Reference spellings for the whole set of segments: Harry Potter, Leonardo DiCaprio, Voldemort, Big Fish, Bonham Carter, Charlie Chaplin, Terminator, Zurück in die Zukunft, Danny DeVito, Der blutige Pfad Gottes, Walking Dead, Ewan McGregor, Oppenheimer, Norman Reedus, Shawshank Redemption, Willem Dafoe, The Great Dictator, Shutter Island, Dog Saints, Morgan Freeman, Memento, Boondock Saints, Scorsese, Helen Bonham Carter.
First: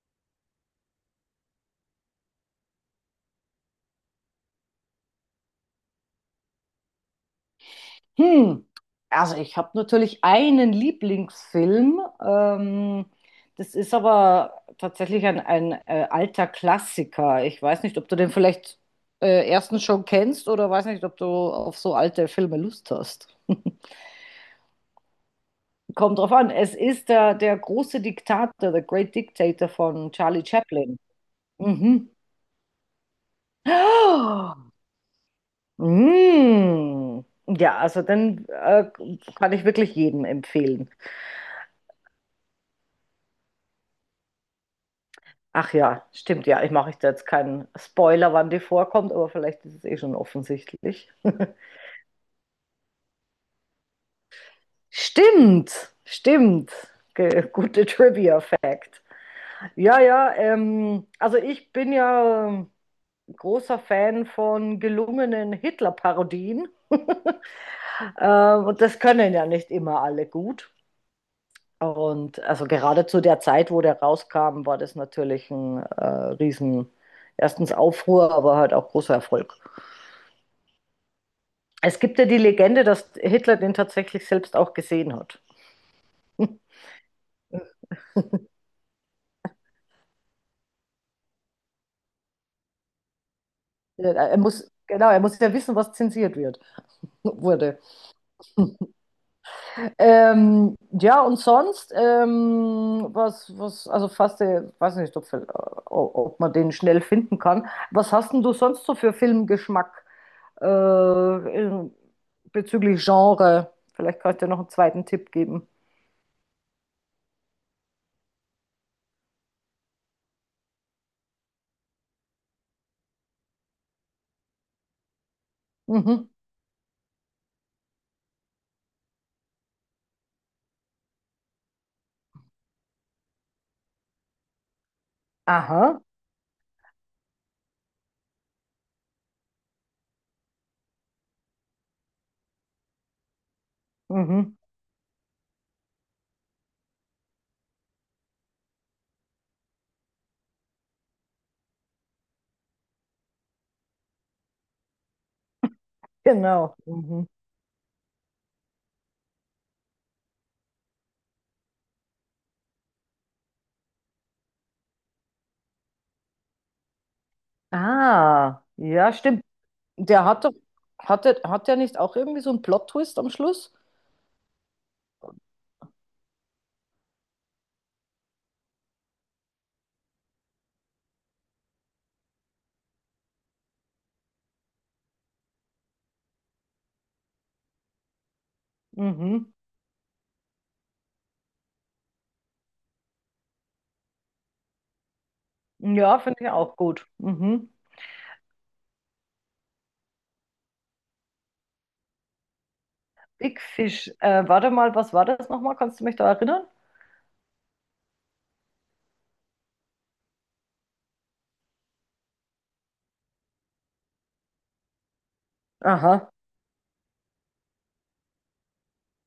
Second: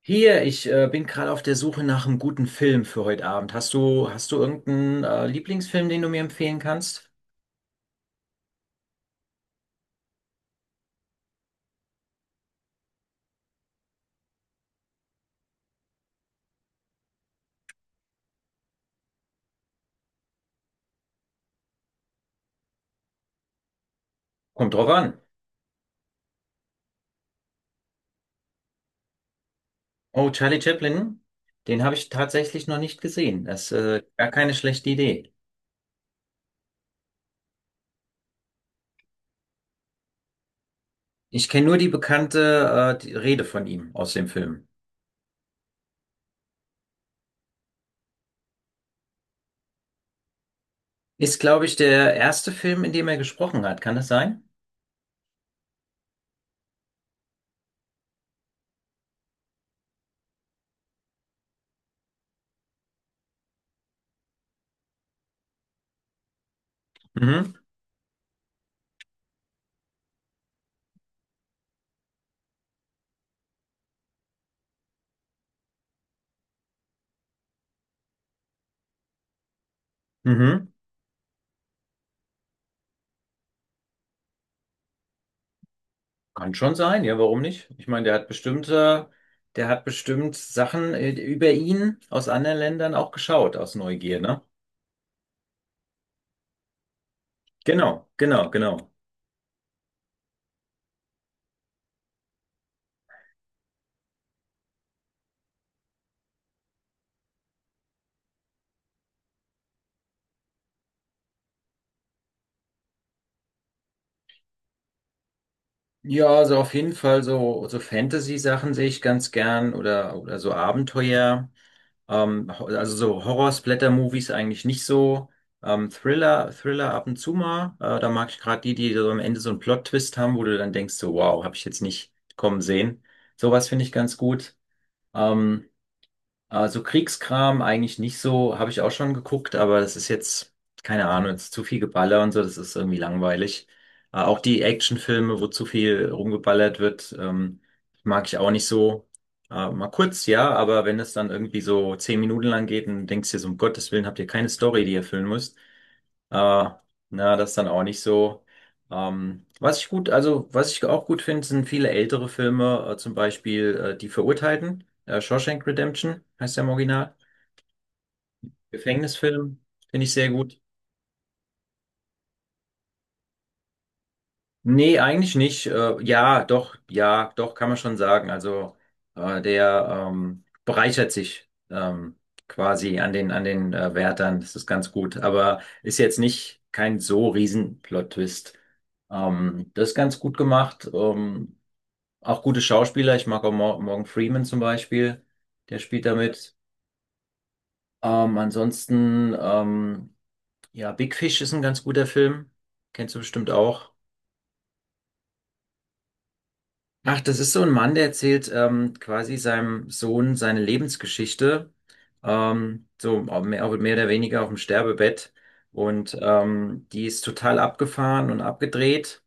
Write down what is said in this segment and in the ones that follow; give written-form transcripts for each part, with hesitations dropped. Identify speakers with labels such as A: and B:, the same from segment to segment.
A: Hier, ich bin gerade auf der Suche nach einem guten Film für heute Abend. Hast du irgendeinen Lieblingsfilm, den du mir empfehlen kannst?
B: Hm, also ich habe natürlich einen Lieblingsfilm. Das ist aber tatsächlich ein alter Klassiker. Ich weiß nicht, ob du den vielleicht erstens schon kennst oder weiß nicht, ob du auf so alte Filme Lust hast.
A: Kommt drauf an.
B: Kommt drauf an. Es ist der große Diktator, The Great Dictator von
A: Oh,
B: Charlie
A: Charlie
B: Chaplin.
A: Chaplin, den habe ich
B: Mhm.
A: tatsächlich noch nicht gesehen. Das ist gar keine
B: Ah,
A: schlechte Idee.
B: mm. Ja, also dann kann ich wirklich jedem empfehlen.
A: Ich kenne nur die bekannte die Rede von ihm aus dem Film.
B: Ach ja, stimmt, ja. Ich mache jetzt keinen Spoiler, wann die vorkommt, aber vielleicht ist es eh schon offensichtlich.
A: Ist, glaube ich, der erste Film, in dem er gesprochen hat. Kann das sein?
B: Stimmt, stimmt. Ge Gute Trivia-Fact. Ja, ja, also ich bin ja großer Fan von gelungenen Hitler-Parodien.
A: Mhm.
B: Und das können ja nicht immer alle gut. Und also gerade zu der Zeit, wo der rauskam, war das natürlich ein riesen, erstens Aufruhr, aber halt auch großer Erfolg.
A: Mhm.
B: Es gibt ja die Legende, dass Hitler den tatsächlich selbst auch gesehen hat.
A: Kann schon sein, ja, warum nicht? Ich meine, der hat bestimmt Sachen über ihn aus anderen Ländern auch geschaut, aus Neugier,
B: Er
A: ne?
B: muss, genau, er muss ja wissen, was zensiert wird, wurde.
A: Genau, genau, genau.
B: Ja, und sonst, also fast, weiß nicht, ob man den schnell finden kann. Was hast denn du sonst so für Filmgeschmack äh, in, bezüglich Genre? Vielleicht kannst du dir noch einen zweiten Tipp geben.
A: Ja, also auf jeden Fall so Fantasy-Sachen sehe ich ganz gern oder so Abenteuer. Also so Horror-Splatter-Movies eigentlich nicht so.
B: Mhm.
A: Thriller ab und zu mal. Da mag ich gerade die so am Ende so einen Plot-Twist haben, wo du dann denkst, so, wow, habe ich jetzt nicht kommen sehen. Sowas finde ich ganz gut. Ähm,
B: Aha,
A: Also Kriegskram eigentlich nicht so, habe ich auch schon geguckt, aber keine Ahnung, jetzt zu viel Geballer und so, das ist irgendwie langweilig. Auch
B: mhm,
A: die Actionfilme, wo zu viel rumgeballert wird, mag ich auch nicht so. Mal kurz, ja, aber wenn es dann irgendwie so zehn Minuten lang geht und denkst dir so, um Gottes Willen, habt ihr keine Story, die ihr füllen müsst,
B: genau.
A: aber
B: Mhm.
A: na, das ist dann auch nicht so. Was ich gut, also was ich auch gut finde, sind viele ältere Filme, zum Beispiel Die Verurteilten, Shawshank Redemption heißt der im Original.
B: Ah, ja, stimmt.
A: Gefängnisfilm finde ich
B: Der
A: sehr
B: hat doch,
A: gut.
B: hat der nicht auch irgendwie so einen Plot-Twist am Schluss?
A: Nee, eigentlich nicht. Ja, doch, ja, doch, kann man schon sagen. Also der bereichert sich quasi an den Wärtern. Das ist ganz gut. Aber ist jetzt nicht kein so riesen Plot-Twist.
B: Mhm.
A: Das ist ganz gut gemacht. Auch gute Schauspieler. Ich mag auch Morgan Freeman zum Beispiel. Der spielt
B: Ja, finde ich
A: damit.
B: auch gut. Mhm.
A: Ansonsten, ja, Big Fish ist ein ganz guter Film. Kennst du bestimmt
B: Big
A: auch.
B: Fish. Warte mal, was war das nochmal? Kannst du mich da erinnern?
A: Ach, das ist so ein Mann, der erzählt quasi seinem Sohn seine Lebensgeschichte, ähm, auch mehr oder weniger auf dem Sterbebett. Und
B: Aha.
A: die ist total abgefahren und abgedreht.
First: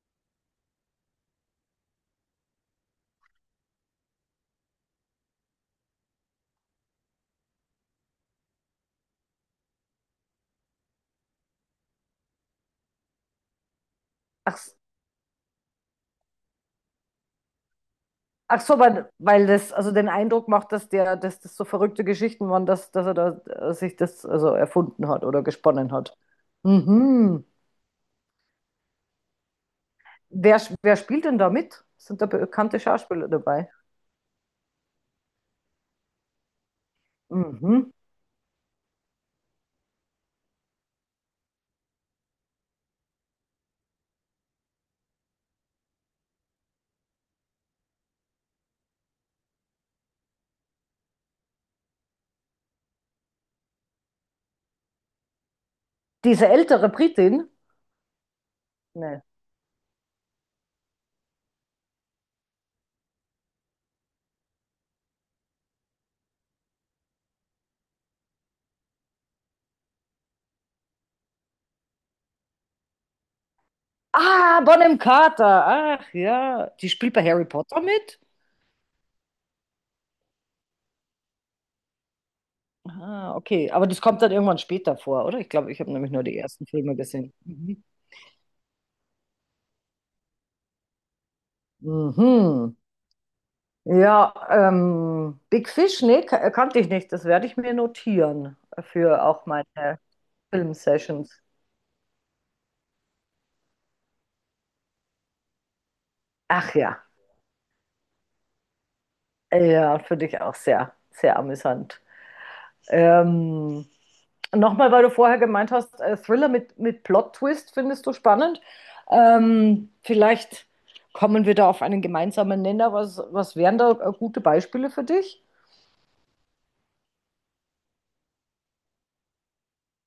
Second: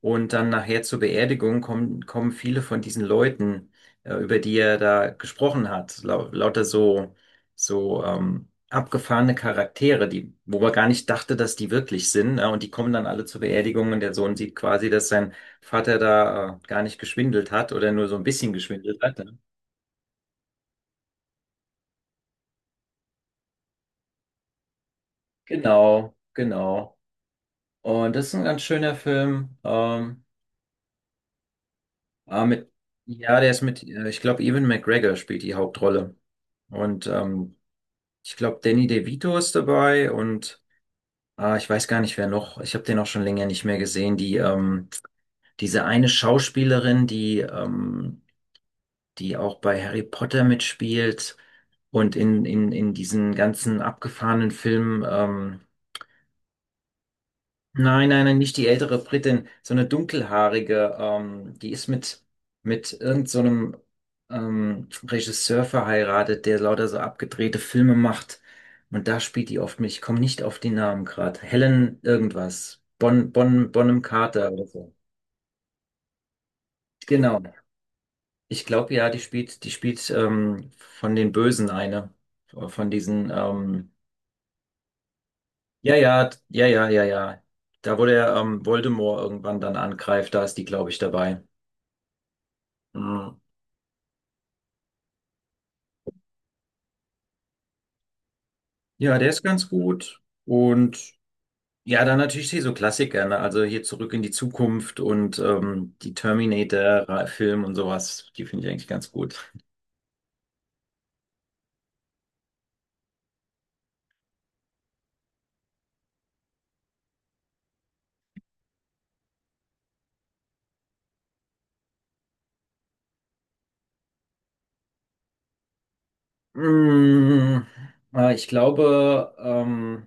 A: Und dann nachher zur Beerdigung kommen viele von diesen Leuten, über die er da gesprochen hat. Lauter so, so abgefahrene Charaktere, die, wo man gar nicht dachte, dass die wirklich sind. Ne? Und die kommen dann alle zur Beerdigung und der Sohn sieht
B: Ach, s-
A: quasi, dass sein Vater da gar nicht geschwindelt hat oder nur so ein bisschen
B: Ach so,
A: geschwindelt
B: weil,
A: hat. Ne?
B: weil das also den Eindruck macht, dass der, dass das so verrückte Geschichten waren, dass er da sich das also erfunden hat oder gesponnen
A: Genau,
B: hat.
A: genau.
B: Mhm.
A: Und das ist ein ganz schöner Film.
B: Wer spielt denn da mit? Sind da
A: Äh, mit,
B: bekannte Schauspieler
A: ja, der ist
B: dabei?
A: mit, äh, ich glaube, Ewan McGregor spielt die Hauptrolle. Und
B: Mhm.
A: ich glaube, Danny DeVito ist dabei und ich weiß gar nicht, wer noch. Ich habe den auch schon länger nicht mehr gesehen. Diese eine Schauspielerin, die auch bei Harry Potter mitspielt und in diesen ganzen abgefahrenen Filmen.
B: Diese ältere Britin?
A: Nein, nein, nein, nicht die ältere
B: Nee.
A: Britin, so eine dunkelhaarige, die ist mit irgend so einem Regisseur verheiratet, der lauter so abgedrehte Filme macht. Und da spielt die oft mit. Ich komme nicht auf die Namen gerade. Helen irgendwas. Bonham Carter
B: Ah,
A: oder so.
B: Bonham Carter. Ach ja, die spielt bei
A: Genau.
B: Harry Potter mit?
A: Ich glaube ja, die spielt von den Bösen eine. Von diesen,
B: Ah, okay, aber das kommt dann irgendwann später vor, oder? Ich glaube, ich habe
A: ja,
B: nämlich nur
A: ja,
B: die
A: ja,
B: ersten
A: ja,
B: Filme
A: ja,
B: gesehen.
A: ja.
B: Mhm.
A: Da, wo der Voldemort irgendwann dann angreift, da ist die, glaube ich, dabei.
B: Mhm.
A: Ja,
B: Ja, Big Fish, nee, kannte ich nicht. Das werde ich mir notieren
A: ja,
B: für
A: der ist
B: auch meine
A: ganz gut. Und
B: Filmsessions.
A: ja, dann natürlich hier so Klassiker, ne? Also hier Zurück in die Zukunft und die
B: Ach ja,
A: Terminator-Film und sowas, die finde ich eigentlich ganz gut.
B: ja, für dich auch sehr, sehr amüsant. Ähm, Nochmal, weil du vorher gemeint hast, Thriller mit Plot-Twist findest du spannend. Vielleicht kommen wir da auf einen gemeinsamen Nenner. Was wären da gute Beispiele für dich?
A: Mm, Ich glaube,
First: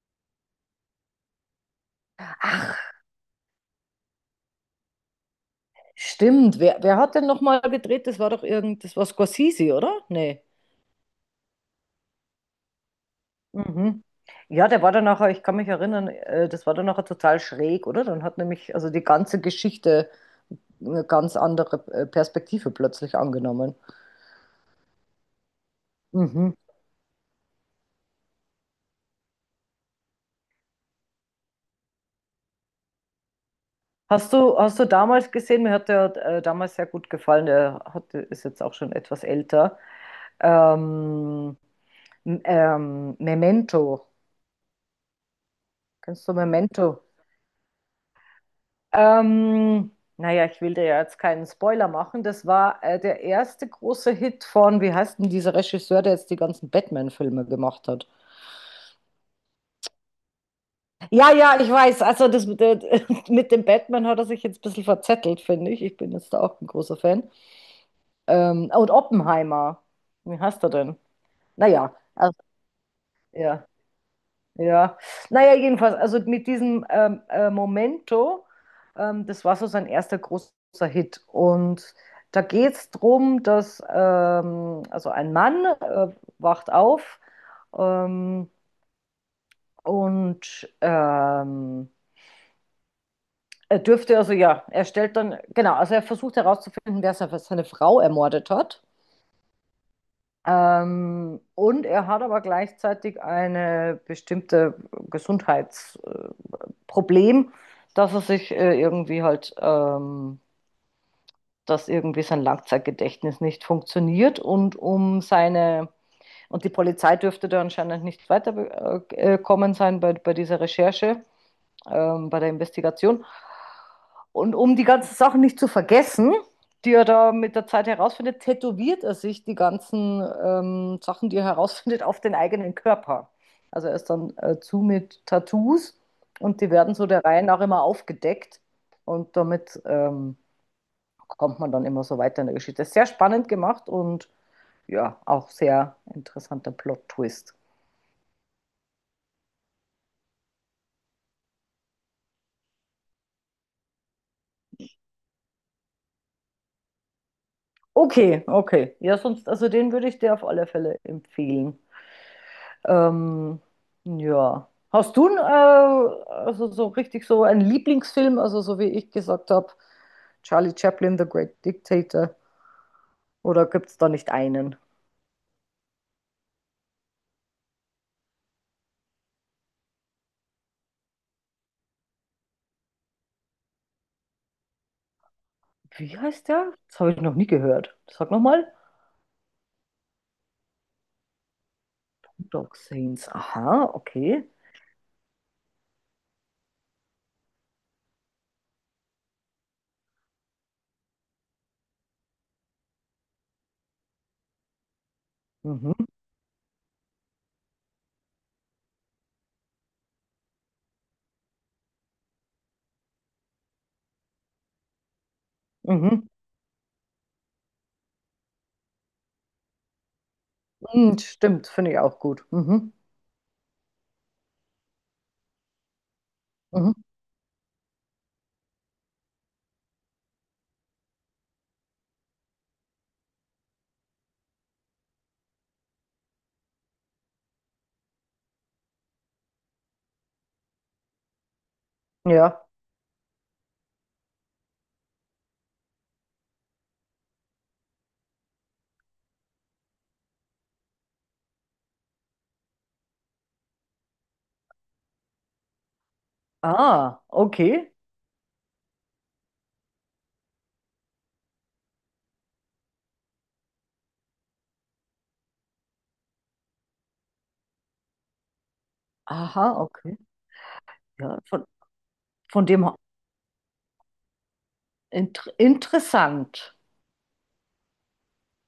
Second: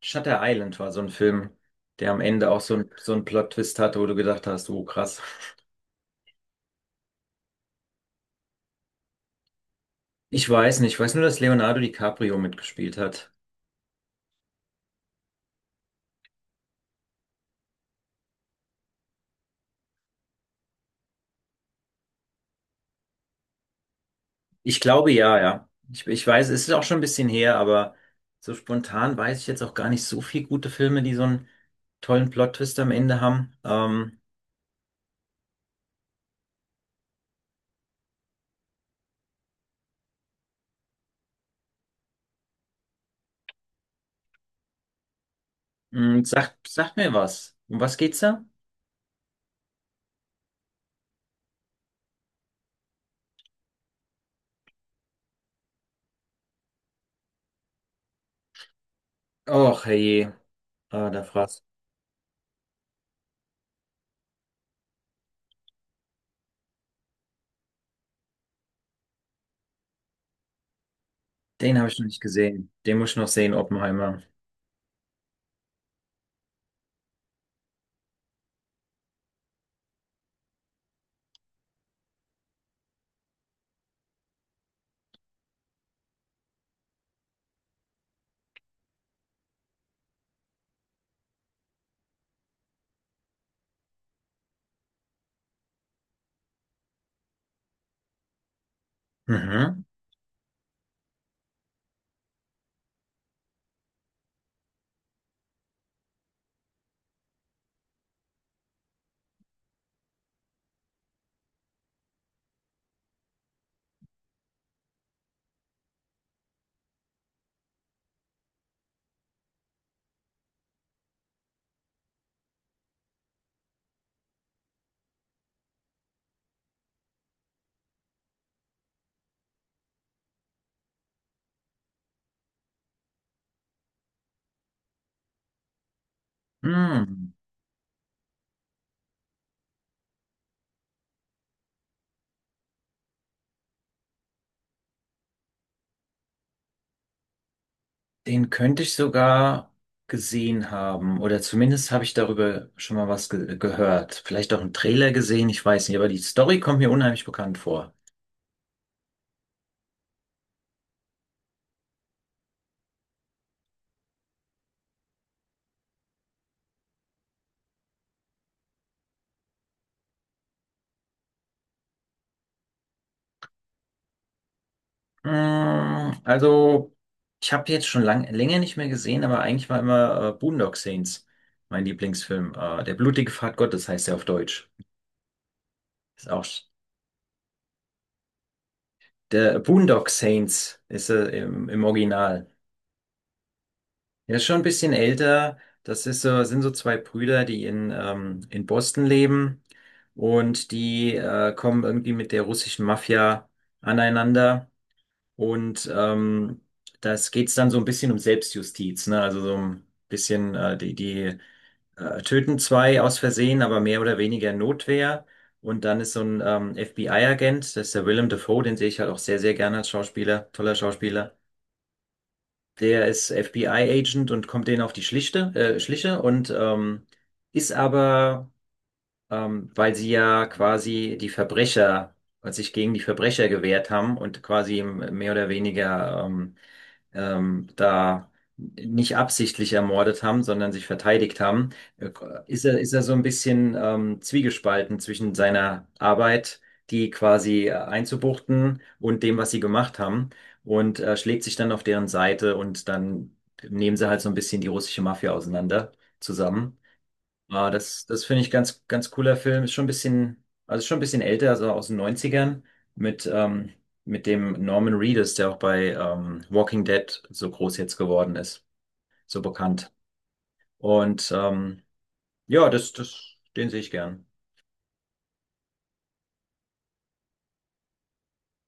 A: Shutter Island war so ein Film, der am Ende auch so ein,
B: Ach,
A: so ein Plot-Twist hatte, wo du gedacht hast, oh krass.
B: stimmt. Wer hat denn nochmal gedreht? Das war doch irgend, das war Scorsese, oder? Nee.
A: Ich weiß nicht, ich weiß nur, dass Leonardo DiCaprio mitgespielt hat.
B: Mhm. Ja, der war dann nachher, ich kann mich erinnern, das war dann nachher total schräg, oder? Dann hat nämlich also die ganze Geschichte eine ganz andere Perspektive plötzlich angenommen.
A: Ich glaube ja, ja. Ich weiß,
B: Mhm.
A: es ist auch schon ein bisschen her, aber so spontan weiß ich jetzt auch gar nicht so viel gute Filme, die so einen tollen Plot-Twist am Ende haben.
B: Hast du damals gesehen, mir hat der damals sehr gut gefallen, der hat, ist jetzt auch schon etwas älter. Ähm, Memento. Kennst du
A: Sagt
B: Memento?
A: mir was. Um was geht's da?
B: Ähm, naja, ich will dir ja jetzt keinen Spoiler machen. Das war der erste große Hit von, wie heißt denn dieser Regisseur, der jetzt die ganzen Batman-Filme gemacht hat?
A: Och, herrje. Ah, da
B: Ja, ja,
A: fragst.
B: ich weiß. Also das, mit der- mit dem Batman hat er sich jetzt ein bisschen verzettelt, finde ich. Ich bin jetzt da auch ein großer Fan. Und Oppenheimer. Wie heißt er denn?
A: Den habe
B: Naja,
A: ich noch nicht
B: also,
A: gesehen. Den muss ich noch sehen,
B: ja,
A: Oppenheimer.
B: ja. Naja, jedenfalls, also mit diesem Momento, das war so sein erster großer Hit. Und da geht es darum, dass also ein Mann wacht auf ähm, und er dürfte, also ja, er stellt dann, genau, also er versucht herauszufinden, wer seine Frau ermordet hat.
A: Mhm.
B: Und er hat aber gleichzeitig eine bestimmte Gesundheitsproblematik. Problem, dass er sich irgendwie halt, dass irgendwie sein Langzeitgedächtnis nicht funktioniert und um seine, und die Polizei dürfte da anscheinend nicht weitergekommen sein bei dieser Recherche, bei der Investigation. Und um die ganzen Sachen nicht zu vergessen, die er da mit der Zeit herausfindet, tätowiert er sich die ganzen Sachen, die er herausfindet, auf den eigenen Körper. Also er ist dann zu mit Tattoos und die werden so der
A: Hm.
B: Reihe nach immer aufgedeckt und damit kommt man dann immer so weiter in der Geschichte. Sehr spannend gemacht und ja, auch sehr interessanter Plot-Twist.
A: Den könnte ich sogar gesehen haben. Oder zumindest habe ich darüber schon mal was ge gehört. Vielleicht auch einen Trailer gesehen, ich weiß nicht, aber die Story kommt mir unheimlich bekannt vor.
B: Okay, okay. Ja, sonst, also den würde ich dir auf alle Fälle empfehlen. Ähm, ja. Hast du, n, also so richtig so einen Lieblingsfilm, also so wie ich gesagt habe, Charlie Chaplin, The Great Dictator, oder gibt es da nicht einen?
A: Also, ich habe jetzt schon lang, länger nicht mehr gesehen, aber eigentlich war immer Boondock Saints mein Lieblingsfilm. Der blutige Pfad Gottes heißt er auf Deutsch.
B: Wie
A: Ist auch
B: heißt der? Das habe ich noch nie gehört. Sag nochmal.
A: der Boondock Saints ist er im, im Original.
B: Dog Saints. Aha,
A: Er
B: okay.
A: ist schon ein bisschen älter. Das ist so, sind so zwei Brüder, die in Boston leben und die kommen irgendwie mit der russischen Mafia aneinander. Und
B: Mhm,
A: das geht's dann so ein bisschen um Selbstjustiz, ne? Also so ein bisschen, die töten zwei aus Versehen, aber mehr oder weniger Notwehr. Und dann ist so
B: mhm.
A: ein FBI-Agent, das ist der Willem Dafoe, den sehe ich halt auch sehr, sehr gerne als Schauspieler, toller
B: Mhm,
A: Schauspieler.
B: stimmt, finde ich auch gut. Mhm,
A: Der ist FBI-Agent und kommt denen auf die Schliche und
B: mhm.
A: ist aber, ähm, weil sie ja quasi weil sich gegen die Verbrecher gewehrt haben und quasi mehr oder weniger da nicht absichtlich ermordet haben, sondern sich verteidigt haben, äh,
B: Ja.
A: ist er so ein bisschen zwiegespalten zwischen seiner Arbeit, die quasi einzubuchten und dem, was sie gemacht haben, und schlägt sich dann auf deren Seite und dann nehmen sie halt so ein bisschen die russische Mafia auseinander zusammen.
B: Ah,
A: Ah,
B: okay.
A: das, das finde ich ganz, ganz cooler Film. Ist schon ein bisschen, also schon ein bisschen älter, also aus den Neunzigern mit, ähm, mit dem Norman Reedus, der auch bei Walking Dead so groß jetzt geworden ist, so
B: Aha,
A: bekannt.
B: okay.
A: Und
B: Ja, von
A: ja,
B: dem her-
A: den sehe ich gern.
B: inter interessant.